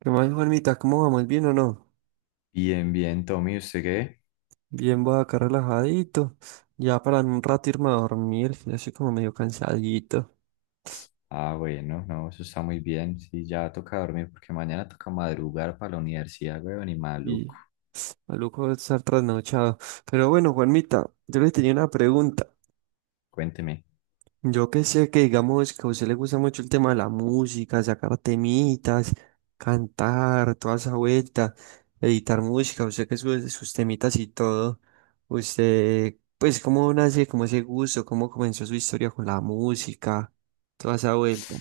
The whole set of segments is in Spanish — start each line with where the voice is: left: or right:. right: ¿Qué más, Juanmita? ¿Cómo vamos? ¿Bien o no?
left: Bien, bien, Tommy, ¿usted qué?
right: Bien, voy acá relajadito. Ya para en un rato irme a dormir. Que Ya estoy como medio cansadito.
left: Ah, bueno, no, eso está muy bien. Sí, ya toca dormir porque mañana toca madrugar para la universidad, weón, y maluco.
right: Y maluco estar trasnochado. Pero bueno, Juanmita, yo le tenía una pregunta.
left: Cuénteme.
right: Yo que sé que digamos que a usted le gusta mucho el tema de la música, sacar temitas, cantar, toda esa vuelta, editar música, usted que sube sus temitas y todo. Usted, pues, ¿cómo nace, cómo ese gusto, cómo comenzó su historia con la música, toda esa vuelta?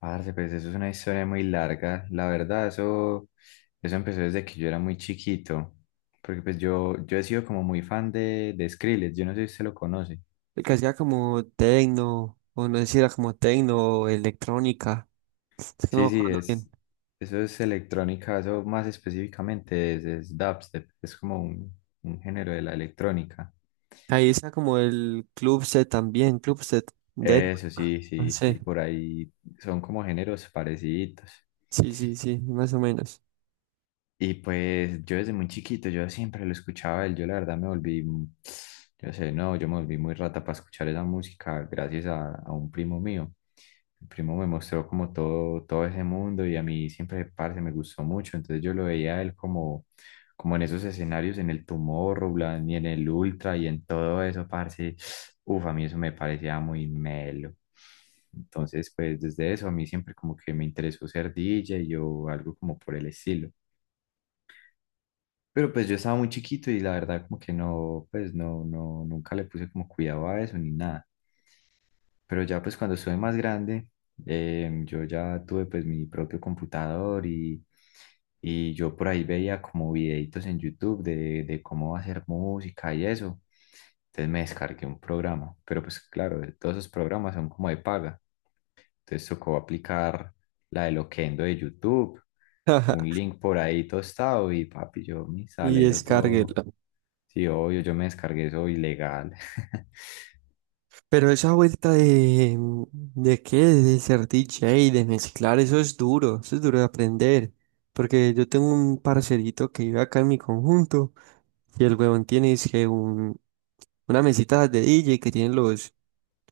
left: Parce, pues eso es una historia muy larga. La verdad, eso empezó desde que yo era muy chiquito. Porque pues yo he sido como muy fan de Skrillex, yo no sé si usted lo conoce.
right: Que hacía como tecno, o no sé si era como tecno o electrónica, es que no me
left: Sí, sí,
right: acuerdo bien.
left: es, eso es electrónica, eso más específicamente es dubstep, es como un género de la electrónica.
right: Ahí está como el club set también, club set de...
left: Eso sí,
right: No
left: sí, sí,
right: sé,
left: por ahí son como géneros parecidos.
right: sí, sí, sí, más o menos.
left: Y pues yo desde muy chiquito, yo siempre lo escuchaba a él, yo la verdad me volví, mm, yo sé, no, yo me volví muy rata para escuchar esa música gracias a un primo mío. El primo me mostró como todo ese mundo y a mí siempre, parce, me gustó mucho, entonces yo lo veía a él como en esos escenarios, en el Tomorrowland y en el Ultra y en todo eso, parce, uf, a mí eso me parecía muy melo. Entonces, pues desde eso a mí siempre como que me interesó ser DJ o algo como por el estilo. Pero pues yo estaba muy chiquito y la verdad como que no, pues nunca le puse como cuidado a eso ni nada. Pero ya pues cuando estuve más grande, yo ya tuve pues mi propio computador y yo por ahí veía como videitos en YouTube de cómo hacer música y eso. Entonces me descargué un programa, pero pues claro, todos esos programas son como de paga. Entonces tocó aplicar la de Loquendo de YouTube,
right: Ajá.
left: un link por ahí tostado y papi, yo me
right: Y
left: sale eso todo.
right: descárguela.
left: Sí, obvio, yo me descargué eso ilegal.
right: Pero esa vuelta ¿de qué? De ser DJ, de mezclar, eso es duro de aprender. Porque yo tengo un parcerito que vive acá en mi conjunto y el huevón tiene es que un, una mesita de DJ que tienen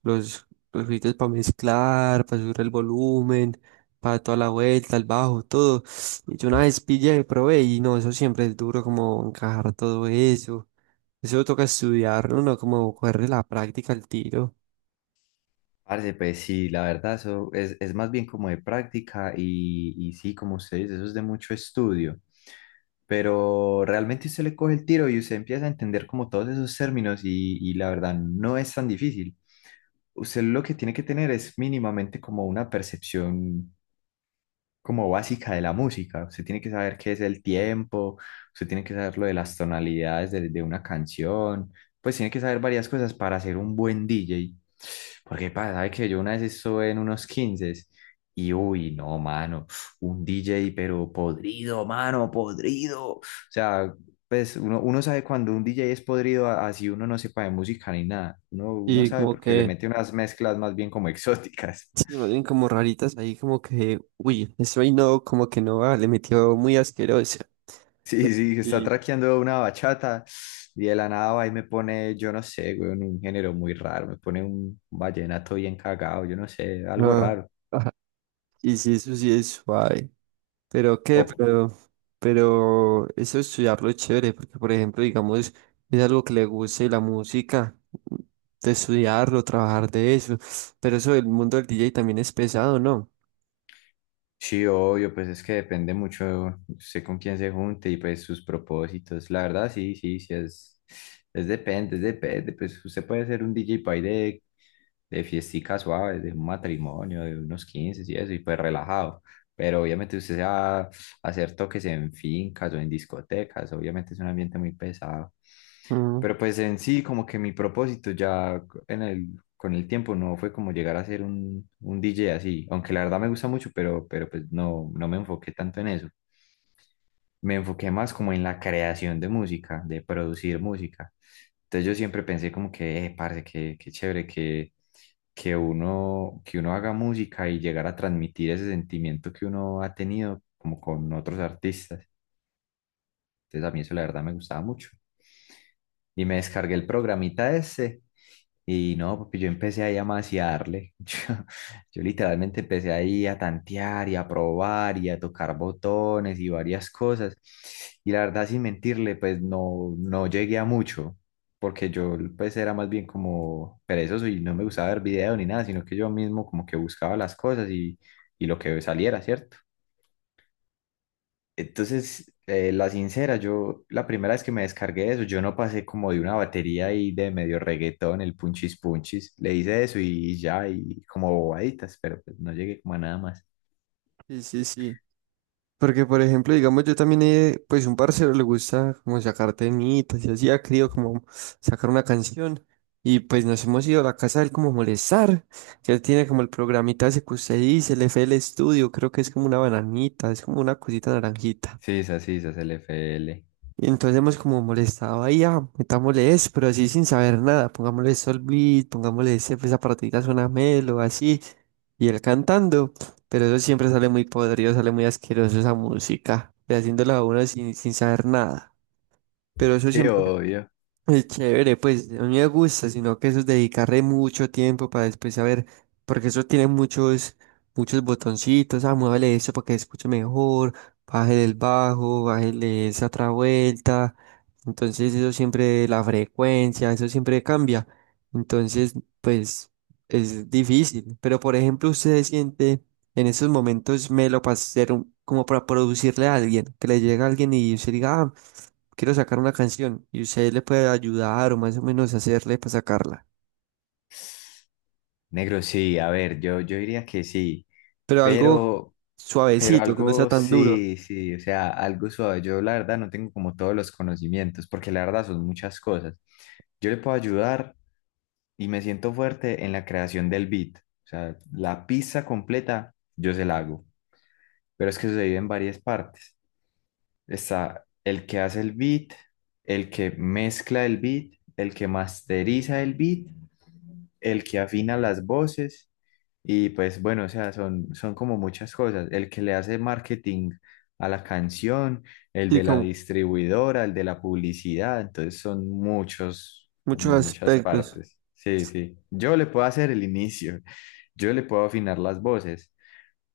right: los, los gritos para mezclar, para subir el volumen, para toda la vuelta, el bajo, todo. Y yo una vez pillé y probé y no, eso siempre es duro como encajar todo eso. Eso toca estudiarlo, ¿no? No, como cogerle la práctica al tiro.
left: Parce, pues sí, la verdad, eso es más bien como de práctica y sí, como usted dice, eso es de mucho estudio, pero realmente usted le coge el tiro y usted empieza a entender como todos esos términos y la verdad no es tan difícil. Usted lo que tiene que tener es mínimamente como una percepción como básica de la música. Usted tiene que saber qué es el tiempo, usted tiene que saber lo de las tonalidades de una canción, pues tiene que saber varias cosas para ser un buen DJ. Porque pasa, sabe que yo una vez estuve en unos 15 y uy, no, mano, un DJ pero podrido, mano, podrido. O sea, pues uno sabe cuando un DJ es podrido, así uno no sepa de música ni nada. Uno
right: Y
left: sabe
right: como
left: porque le
right: que,
left: mete unas mezclas más bien como exóticas.
right: sí, más bien como raritas ahí, como que, uy, eso ahí no, como que no, va, le metió muy asqueroso.
left: Sí, sí, está
right: Y,
left: traqueando una bachata y de la nada va y me pone, yo no sé, güey, un género muy raro, me pone un vallenato bien cagado, yo no sé, algo
right: ah,
left: raro.
right: ajá, y sí, eso sí es suave. Pero qué,
left: O,
right: pero eso estudiarlo es chévere, porque por ejemplo, digamos, es algo que le guste la música, de estudiarlo, trabajar de eso, pero eso del mundo del DJ también es pesado, ¿no?
left: sí, obvio, pues es que depende mucho, sé con quién se junte y pues sus propósitos. La verdad, sí, sí, sí, es depende, pues usted puede ser un DJ de fiestica suave, de un matrimonio, de unos 15 y eso, y pues relajado. Pero obviamente usted se va a hacer toques en fincas o en discotecas, obviamente es un ambiente muy pesado.
right: Mm.
left: Pero pues en sí, como que mi propósito ya en el, con el tiempo no fue como llegar a ser un DJ así, aunque la verdad me gusta mucho, pero pues no me enfoqué tanto en eso, me enfoqué más como en la creación de música, de producir música. Entonces yo siempre pensé como que, parce, qué chévere que uno haga música y llegar a transmitir ese sentimiento que uno ha tenido como con otros artistas. Entonces a mí eso la verdad me gustaba mucho. Y me descargué el programita ese y no, porque yo empecé ahí a maciarle. Yo literalmente empecé ahí a tantear y a probar y a tocar botones y varias cosas. Y la verdad, sin mentirle, pues no llegué a mucho, porque yo pues era más bien como perezoso y no me gustaba ver video ni nada, sino que yo mismo como que buscaba las cosas y lo que saliera, ¿cierto? Entonces, la sincera, yo la primera vez que me descargué eso, yo no pasé como de una batería y de medio reggaetón, el punchis punchis. Le hice eso y ya, y como bobaditas, pero pues no llegué como a nada más.
right: Sí, sí, sí. Porque, por ejemplo, digamos, yo también, he- pues un parcero le gusta como sacar temitas y así ha querido como sacar una canción. Y pues nos hemos ido a la casa de él como a molestar, que él tiene como el programita ese que usted dice, el FL Studio, creo que es como una bananita, es como una cosita naranjita.
left: Sí, esa es el FL.
right: Y entonces hemos como molestado ahí, ah, metámosle eso, pero así sin saber nada, pongámosle Solbeat, pongámosle ese, pues, esa partidita suena melo, así, y él cantando, pero eso siempre sale muy podrido, sale muy asqueroso esa música, y haciéndola a uno sin, sin saber nada, pero eso
left: Sí,
right: siempre
left: obvio.
right: es chévere, pues a mí me gusta, sino que eso es dedicarle mucho tiempo para después saber, porque eso tiene muchos, muchos botoncitos, ah, muévele eso para que escuche mejor, bájele el bajo, bájele esa otra vuelta, entonces eso siempre, la frecuencia, eso siempre cambia, entonces pues es difícil, pero por ejemplo usted se siente en esos momentos melo para hacer un- como para producirle a alguien, que le llega a alguien y usted diga, "Ah, quiero sacar una canción y usted le puede ayudar o más o menos hacerle para sacarla,
left: Negro, sí, a ver, yo diría que sí,
right: pero algo
left: pero, pero
right: suavecito, que no sea
left: algo
right: tan duro
left: sí, sí, o sea, algo suave. Yo la verdad no tengo como todos los conocimientos, porque la verdad son muchas cosas. Yo le puedo ayudar y me siento fuerte en la creación del beat. O sea, la pista completa yo se la hago, pero es que se divide en varias partes. Está el que hace el beat, el que mezcla el beat, el que masteriza el beat, el que afina las voces y pues bueno, o sea, son como muchas cosas. El que le hace marketing a la canción, el
right: y
left: de la
right: con
left: distribuidora, el de la publicidad, entonces son muchos,
right: muchos
left: como muchas
right: aspectos".
left: partes. Sí, sí. Yo le puedo hacer el inicio, yo le puedo afinar las voces,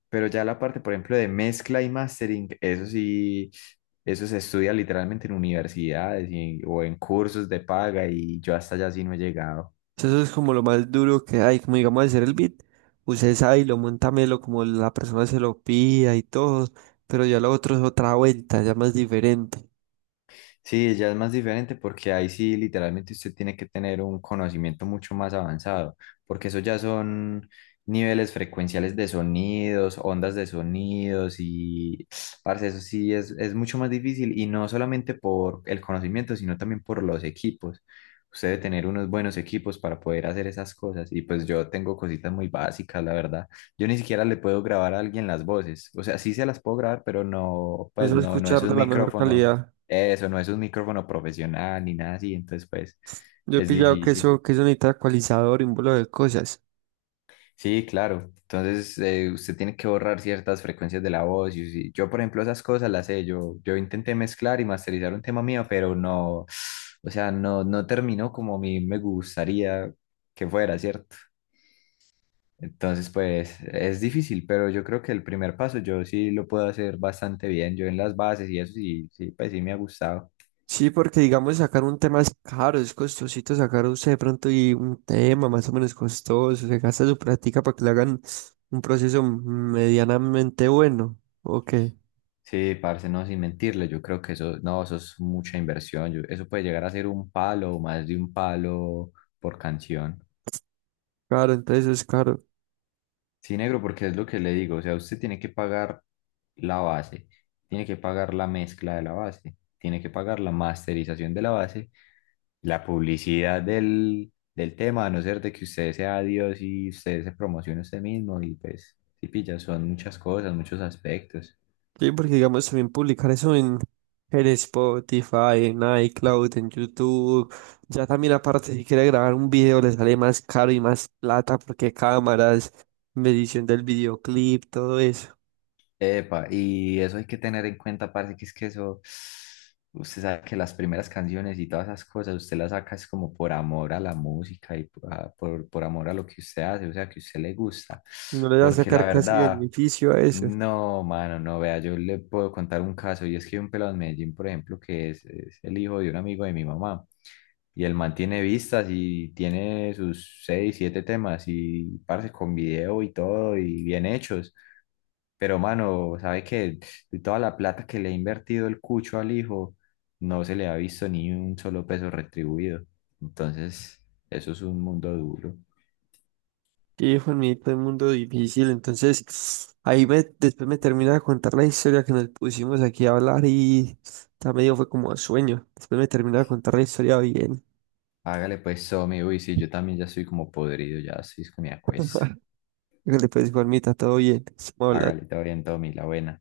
left: pero ya la parte, por ejemplo, de mezcla y mastering, eso sí. Eso se estudia literalmente en universidades o en cursos de paga y yo hasta allá sí no he llegado.
right: Eso es como lo más duro que hay, como digamos hacer el beat, usted sabe y lo monta melo como la persona se lo pida y todo, pero ya lo otro es otra vuelta, ya más diferente.
left: Sí, ya es más diferente porque ahí sí literalmente usted tiene que tener un conocimiento mucho más avanzado, porque eso ya son niveles frecuenciales de sonidos, ondas de sonidos y, parce, eso sí es mucho más difícil y no solamente por el conocimiento, sino también por los equipos. Usted debe tener unos buenos equipos para poder hacer esas cosas y pues yo tengo cositas muy básicas, la verdad. Yo ni siquiera le puedo grabar a alguien las voces, o sea, sí se las puedo grabar, pero no, pues
right: Eso es
left: no es
right: escuchar de
left: un
right: la mejor
left: micrófono,
right: calidad.
left: eso no es un micrófono profesional ni nada así, entonces pues
right: Yo he
left: es
right: pillado
left: difícil.
right: que eso necesita ecualizador y un bolo de cosas.
left: Sí, claro. Entonces usted tiene que borrar ciertas frecuencias de la voz. Y sí, yo, por ejemplo, esas cosas las sé. Yo intenté mezclar y masterizar un tema mío, pero no, o sea, no terminó como a mí me gustaría que fuera, ¿cierto? Entonces, pues es difícil, pero yo creo que el primer paso yo sí lo puedo hacer bastante bien. Yo en las bases y eso sí, sí, pues sí me ha gustado.
right: Sí, porque digamos sacar un tema es caro, es costosito sacar usted de pronto y un tema más o menos costoso, se gasta su práctica para que le hagan un proceso medianamente bueno, ok,
left: Sí, parce, no, sin mentirle, yo creo que eso, no, eso es mucha inversión, eso puede llegar a ser un palo o más de un palo por canción.
right: claro, entonces es caro.
left: Sí, negro, porque es lo que le digo, o sea, usted tiene que pagar la base, tiene que pagar la mezcla de la base, tiene que pagar la masterización de la base, la publicidad del tema, a no ser de que usted sea Dios y usted se promocione usted mismo y pues, sí, pilla, son muchas cosas, muchos aspectos.
right: Sí, porque digamos también publicar eso en Spotify, en iCloud, en YouTube, ya también aparte si quiere grabar un video le sale más caro y más plata porque cámaras, medición del videoclip, todo eso,
left: Epa, y eso hay que tener en cuenta, parce, que es que eso, usted sabe que las primeras canciones y todas esas cosas, usted las saca es como por amor a la música y por amor a lo que usted hace, o sea, que a usted le gusta.
right: no le va a
left: Porque la
right: sacar casi
left: verdad,
right: beneficio a eso.
left: no, mano, no, vea, yo le puedo contar un caso, y es que hay un pelado en Medellín, por ejemplo, que es el hijo de un amigo de mi mamá, y el man tiene vistas y tiene sus seis, siete temas, y parce, con video y todo, y bien hechos. Pero, mano, ¿sabes qué? De toda la plata que le ha invertido el cucho al hijo, no se le ha visto ni un solo peso retribuido. Entonces, eso es un mundo duro.
right: Y Juanita, el mundo difícil. Entonces, ahí me, después me termina de contar la historia que nos pusimos aquí a hablar y ya medio fue como sueño. Después me termina de contar la historia bien.
left: Hágale pues, Tommy. Uy, sí, yo también ya estoy como podrido, ya estoy con mi acuesto.
right: Después, Juanita, todo bien. Estamos hablando.
left: Hágale, te oriento, Tommy, la buena.